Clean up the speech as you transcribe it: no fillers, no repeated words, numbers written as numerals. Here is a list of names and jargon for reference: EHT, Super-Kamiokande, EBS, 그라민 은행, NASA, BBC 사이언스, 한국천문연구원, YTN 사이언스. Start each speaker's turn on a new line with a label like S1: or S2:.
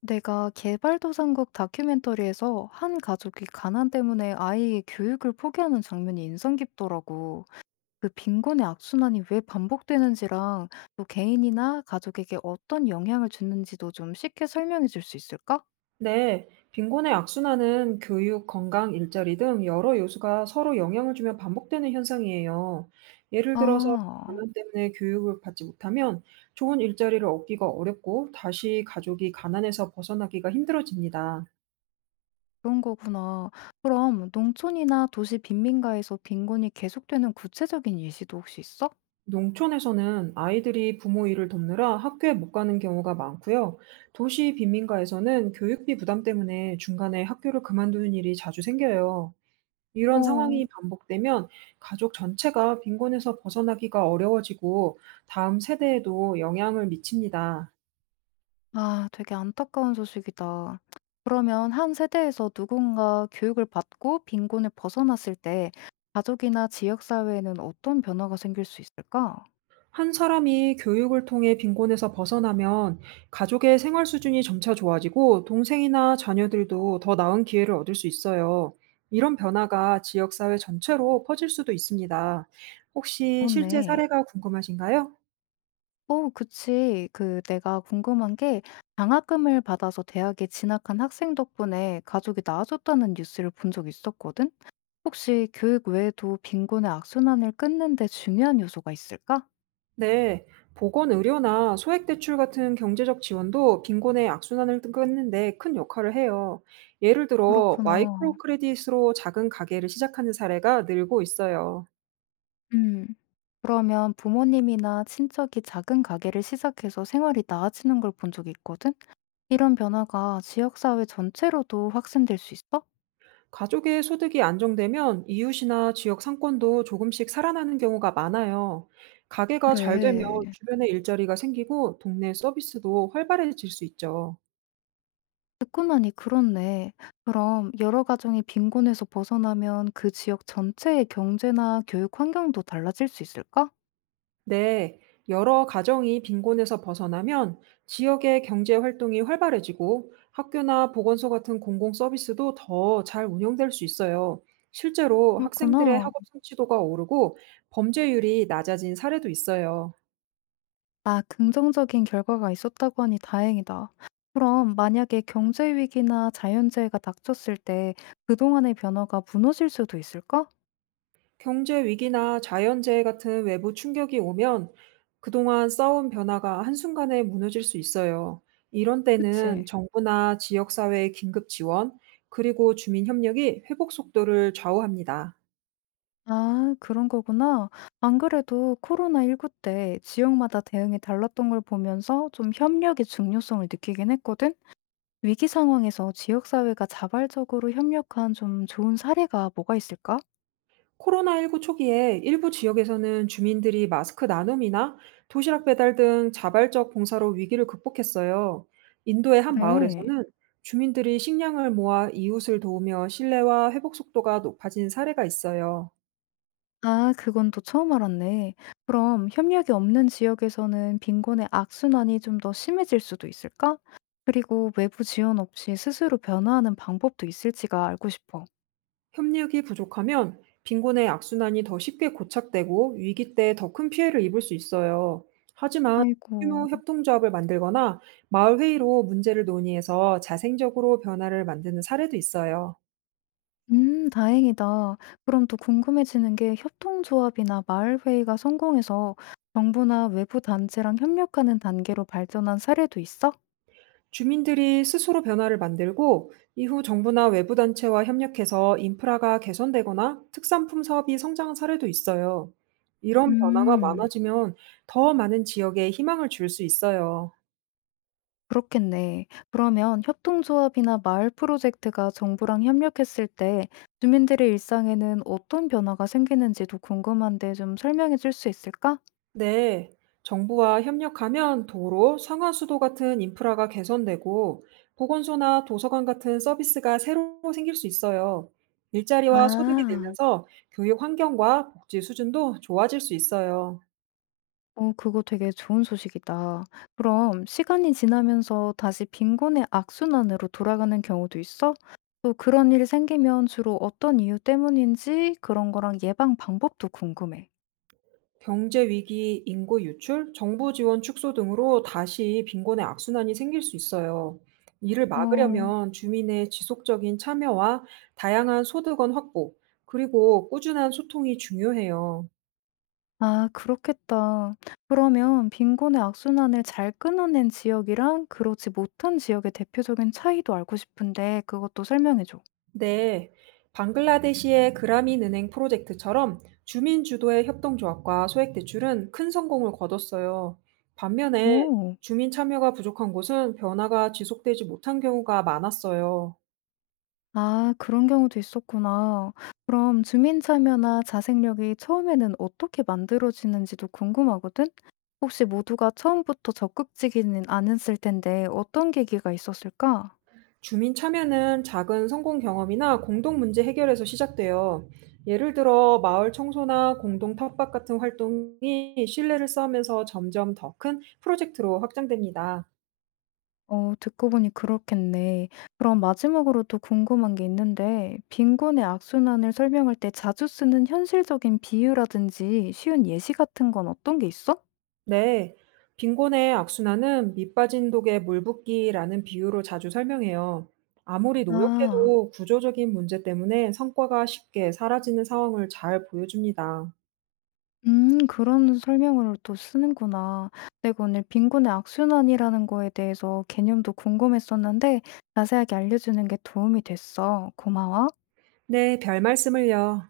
S1: 내가 개발도상국 다큐멘터리에서 한 가족이 가난 때문에 아이의 교육을 포기하는 장면이 인상 깊더라고. 그 빈곤의 악순환이 왜 반복되는지랑 또 개인이나 가족에게 어떤 영향을 주는지도 좀 쉽게 설명해 줄 수 있을까?
S2: 네, 빈곤의 악순환은 교육, 건강, 일자리 등 여러 요소가 서로 영향을 주며 반복되는 현상이에요. 예를 들어서
S1: 아,
S2: 가난 때문에 교육을 받지 못하면 좋은 일자리를 얻기가 어렵고 다시 가족이 가난에서 벗어나기가 힘들어집니다.
S1: 그런 거구나. 그럼 농촌이나 도시 빈민가에서 빈곤이 계속되는 구체적인 예시도 혹시 있어?
S2: 농촌에서는 아이들이 부모 일을 돕느라 학교에 못 가는 경우가 많고요. 도시 빈민가에서는 교육비 부담 때문에 중간에 학교를 그만두는 일이 자주 생겨요. 이런
S1: 어.
S2: 상황이 반복되면 가족 전체가 빈곤에서 벗어나기가 어려워지고 다음 세대에도 영향을 미칩니다.
S1: 아, 되게 안타까운 소식이다. 그러면 한 세대에서 누군가 교육을 받고 빈곤을 벗어났을 때 가족이나 지역사회에는 어떤 변화가 생길 수 있을까?
S2: 한 사람이 교육을 통해 빈곤에서 벗어나면 가족의 생활 수준이 점차 좋아지고 동생이나 자녀들도 더 나은 기회를 얻을 수 있어요. 이런 변화가 지역사회 전체로 퍼질 수도 있습니다. 혹시 실제
S1: 그렇네.
S2: 사례가 궁금하신가요?
S1: 어, 그치. 그 내가 궁금한 게 장학금을 받아서 대학에 진학한 학생 덕분에 가족이 나아졌다는 뉴스를 본 적 있었거든? 혹시 교육 외에도 빈곤의 악순환을 끊는 데 중요한 요소가 있을까?
S2: 네, 보건의료나 소액대출 같은 경제적 지원도 빈곤의 악순환을 끊는데 큰 역할을 해요. 예를 들어,
S1: 그렇구나.
S2: 마이크로 크레딧으로 작은 가게를 시작하는 사례가 늘고 있어요.
S1: 음. 그러면 부모님이나 친척이 작은 가게를 시작해서 생활이 나아지는 걸 본 적이 있거든? 이런 변화가 지역사회 전체로도 확산될 수 있어?
S2: 가족의 소득이 안정되면 이웃이나 지역 상권도 조금씩 살아나는 경우가 많아요. 가게가 잘 되면
S1: 그래.
S2: 주변에 일자리가 생기고 동네 서비스도 활발해질 수 있죠.
S1: 듣고 나니 그렇네. 그럼 여러 가정이 빈곤에서 벗어나면 그 지역 전체의 경제나 교육 환경도 달라질 수 있을까?
S2: 네, 여러 가정이 빈곤에서 벗어나면 지역의 경제 활동이 활발해지고 학교나 보건소 같은 공공 서비스도 더 잘 운영될 수 있어요. 실제로 학생들의
S1: 그렇구나.
S2: 학업 성취도가 오르고 범죄율이 낮아진 사례도 있어요.
S1: 아, 긍정적인 결과가 있었다고 하니 다행이다. 그럼 만약에 경제 위기나 자연재해가 닥쳤을 때 그동안의 변화가 무너질 수도 있을까?
S2: 경제 위기나 자연재해 같은 외부 충격이 오면 그동안 쌓아온 변화가 한순간에 무너질 수 있어요. 이런
S1: 그치.
S2: 때는 정부나 지역사회의 긴급 지원, 그리고 주민 협력이 회복 속도를 좌우합니다.
S1: 아, 그런 거구나. 안 그래도 코로나19 때 지역마다 대응이 달랐던 걸 보면서 좀 협력의 중요성을 느끼긴 했거든? 위기 상황에서 지역사회가 자발적으로 협력한 좀 좋은 사례가 뭐가 있을까?
S2: 코로나19 초기에 일부 지역에서는 주민들이 마스크 나눔이나 도시락 배달 등 자발적 봉사로 위기를 극복했어요. 인도의 한
S1: 그래.
S2: 마을에서는 주민들이 식량을 모아 이웃을 도우며 신뢰와 회복 속도가 높아진 사례가 있어요.
S1: 아, 그건 또 처음 알았네. 그럼 협력이 없는 지역에서는 빈곤의 악순환이 좀 더 심해질 수도 있을까? 그리고 외부 지원 없이 스스로 변화하는 방법도 있을지가 알고 싶어.
S2: 협력이 부족하면 빈곤의 악순환이 더 쉽게 고착되고 위기 때 더 큰 피해를 입을 수 있어요. 하지만
S1: 아이고.
S2: 규모 협동조합을 만들거나 마을 회의로 문제를 논의해서 자생적으로 변화를 만드는 사례도 있어요.
S1: 다행이다. 그럼 또 궁금해지는 게 협동조합이나 마을회의가 성공해서 정부나 외부 단체랑 협력하는 단계로 발전한 사례도 있어?
S2: 주민들이 스스로 변화를 만들고 이후 정부나 외부 단체와 협력해서 인프라가 개선되거나 특산품 사업이 성장한 사례도 있어요. 이런 변화가
S1: 음,
S2: 많아지면 더 많은 지역에 희망을 줄 수 있어요.
S1: 그렇겠네. 그러면 협동조합이나 마을 프로젝트가 정부랑 협력했을 때 주민들의 일상에는 어떤 변화가 생기는지도 궁금한데 좀 설명해 줄 수 있을까?
S2: 네, 정부와 협력하면 도로, 상하수도 같은 인프라가 개선되고 보건소나 도서관 같은 서비스가 새로 생길 수 있어요. 일자리와 소득이
S1: 아.
S2: 늘면서 교육 환경과 복지 수준도 좋아질 수 있어요.
S1: 어, 그거 되게 좋은 소식이다. 그럼 시간이 지나면서 다시 빈곤의 악순환으로 돌아가는 경우도 있어? 또 그런 일이 생기면 주로 어떤 이유 때문인지 그런 거랑 예방 방법도 궁금해.
S2: 경제 위기, 인구 유출, 정부 지원 축소 등으로 다시 빈곤의 악순환이 생길 수 있어요. 이를
S1: 어.
S2: 막으려면 주민의 지속적인 참여와 다양한 소득원 확보, 그리고 꾸준한 소통이 중요해요.
S1: 아, 그렇겠다. 그러면 빈곤의 악순환을 잘 끊어낸 지역이랑 그렇지 못한 지역의 대표적인 차이도 알고 싶은데 그것도 설명해 줘.
S2: 네, 방글라데시의 그라민 은행 프로젝트처럼 주민 주도의 협동조합과 소액대출은 큰 성공을 거뒀어요. 반면에
S1: 오.
S2: 주민 참여가 부족한 곳은 변화가 지속되지 못한 경우가 많았어요.
S1: 아, 그런 경우도 있었구나. 그럼 주민 참여나 자생력이 처음에는 어떻게 만들어지는지도 궁금하거든? 혹시 모두가 처음부터 적극적이는 않았을 텐데 어떤 계기가 있었을까?
S2: 주민 참여는 작은 성공 경험이나 공동 문제 해결에서 시작돼요. 예를 들어 마을 청소나 공동 텃밭 같은 활동이 신뢰를 쌓으면서 점점 더 큰 프로젝트로 확장됩니다.
S1: 어, 듣고 보니 그렇겠네. 그럼 마지막으로 또 궁금한 게 있는데, 빈곤의 악순환을 설명할 때 자주 쓰는 현실적인 비유라든지 쉬운 예시 같은 건 어떤 게 있어?
S2: 네. 빈곤의 악순환은 밑 빠진 독에 물 붓기라는 비유로 자주 설명해요. 아무리
S1: 아.
S2: 노력해도 구조적인 문제 때문에 성과가 쉽게 사라지는 상황을 잘 보여줍니다.
S1: 음, 그런 설명으로 또 쓰는구나. 내가 오늘 빈곤의 악순환이라는 거에 대해서 개념도 궁금했었는데 자세하게 알려주는 게 도움이 됐어. 고마워.
S2: 네, 별 말씀을요.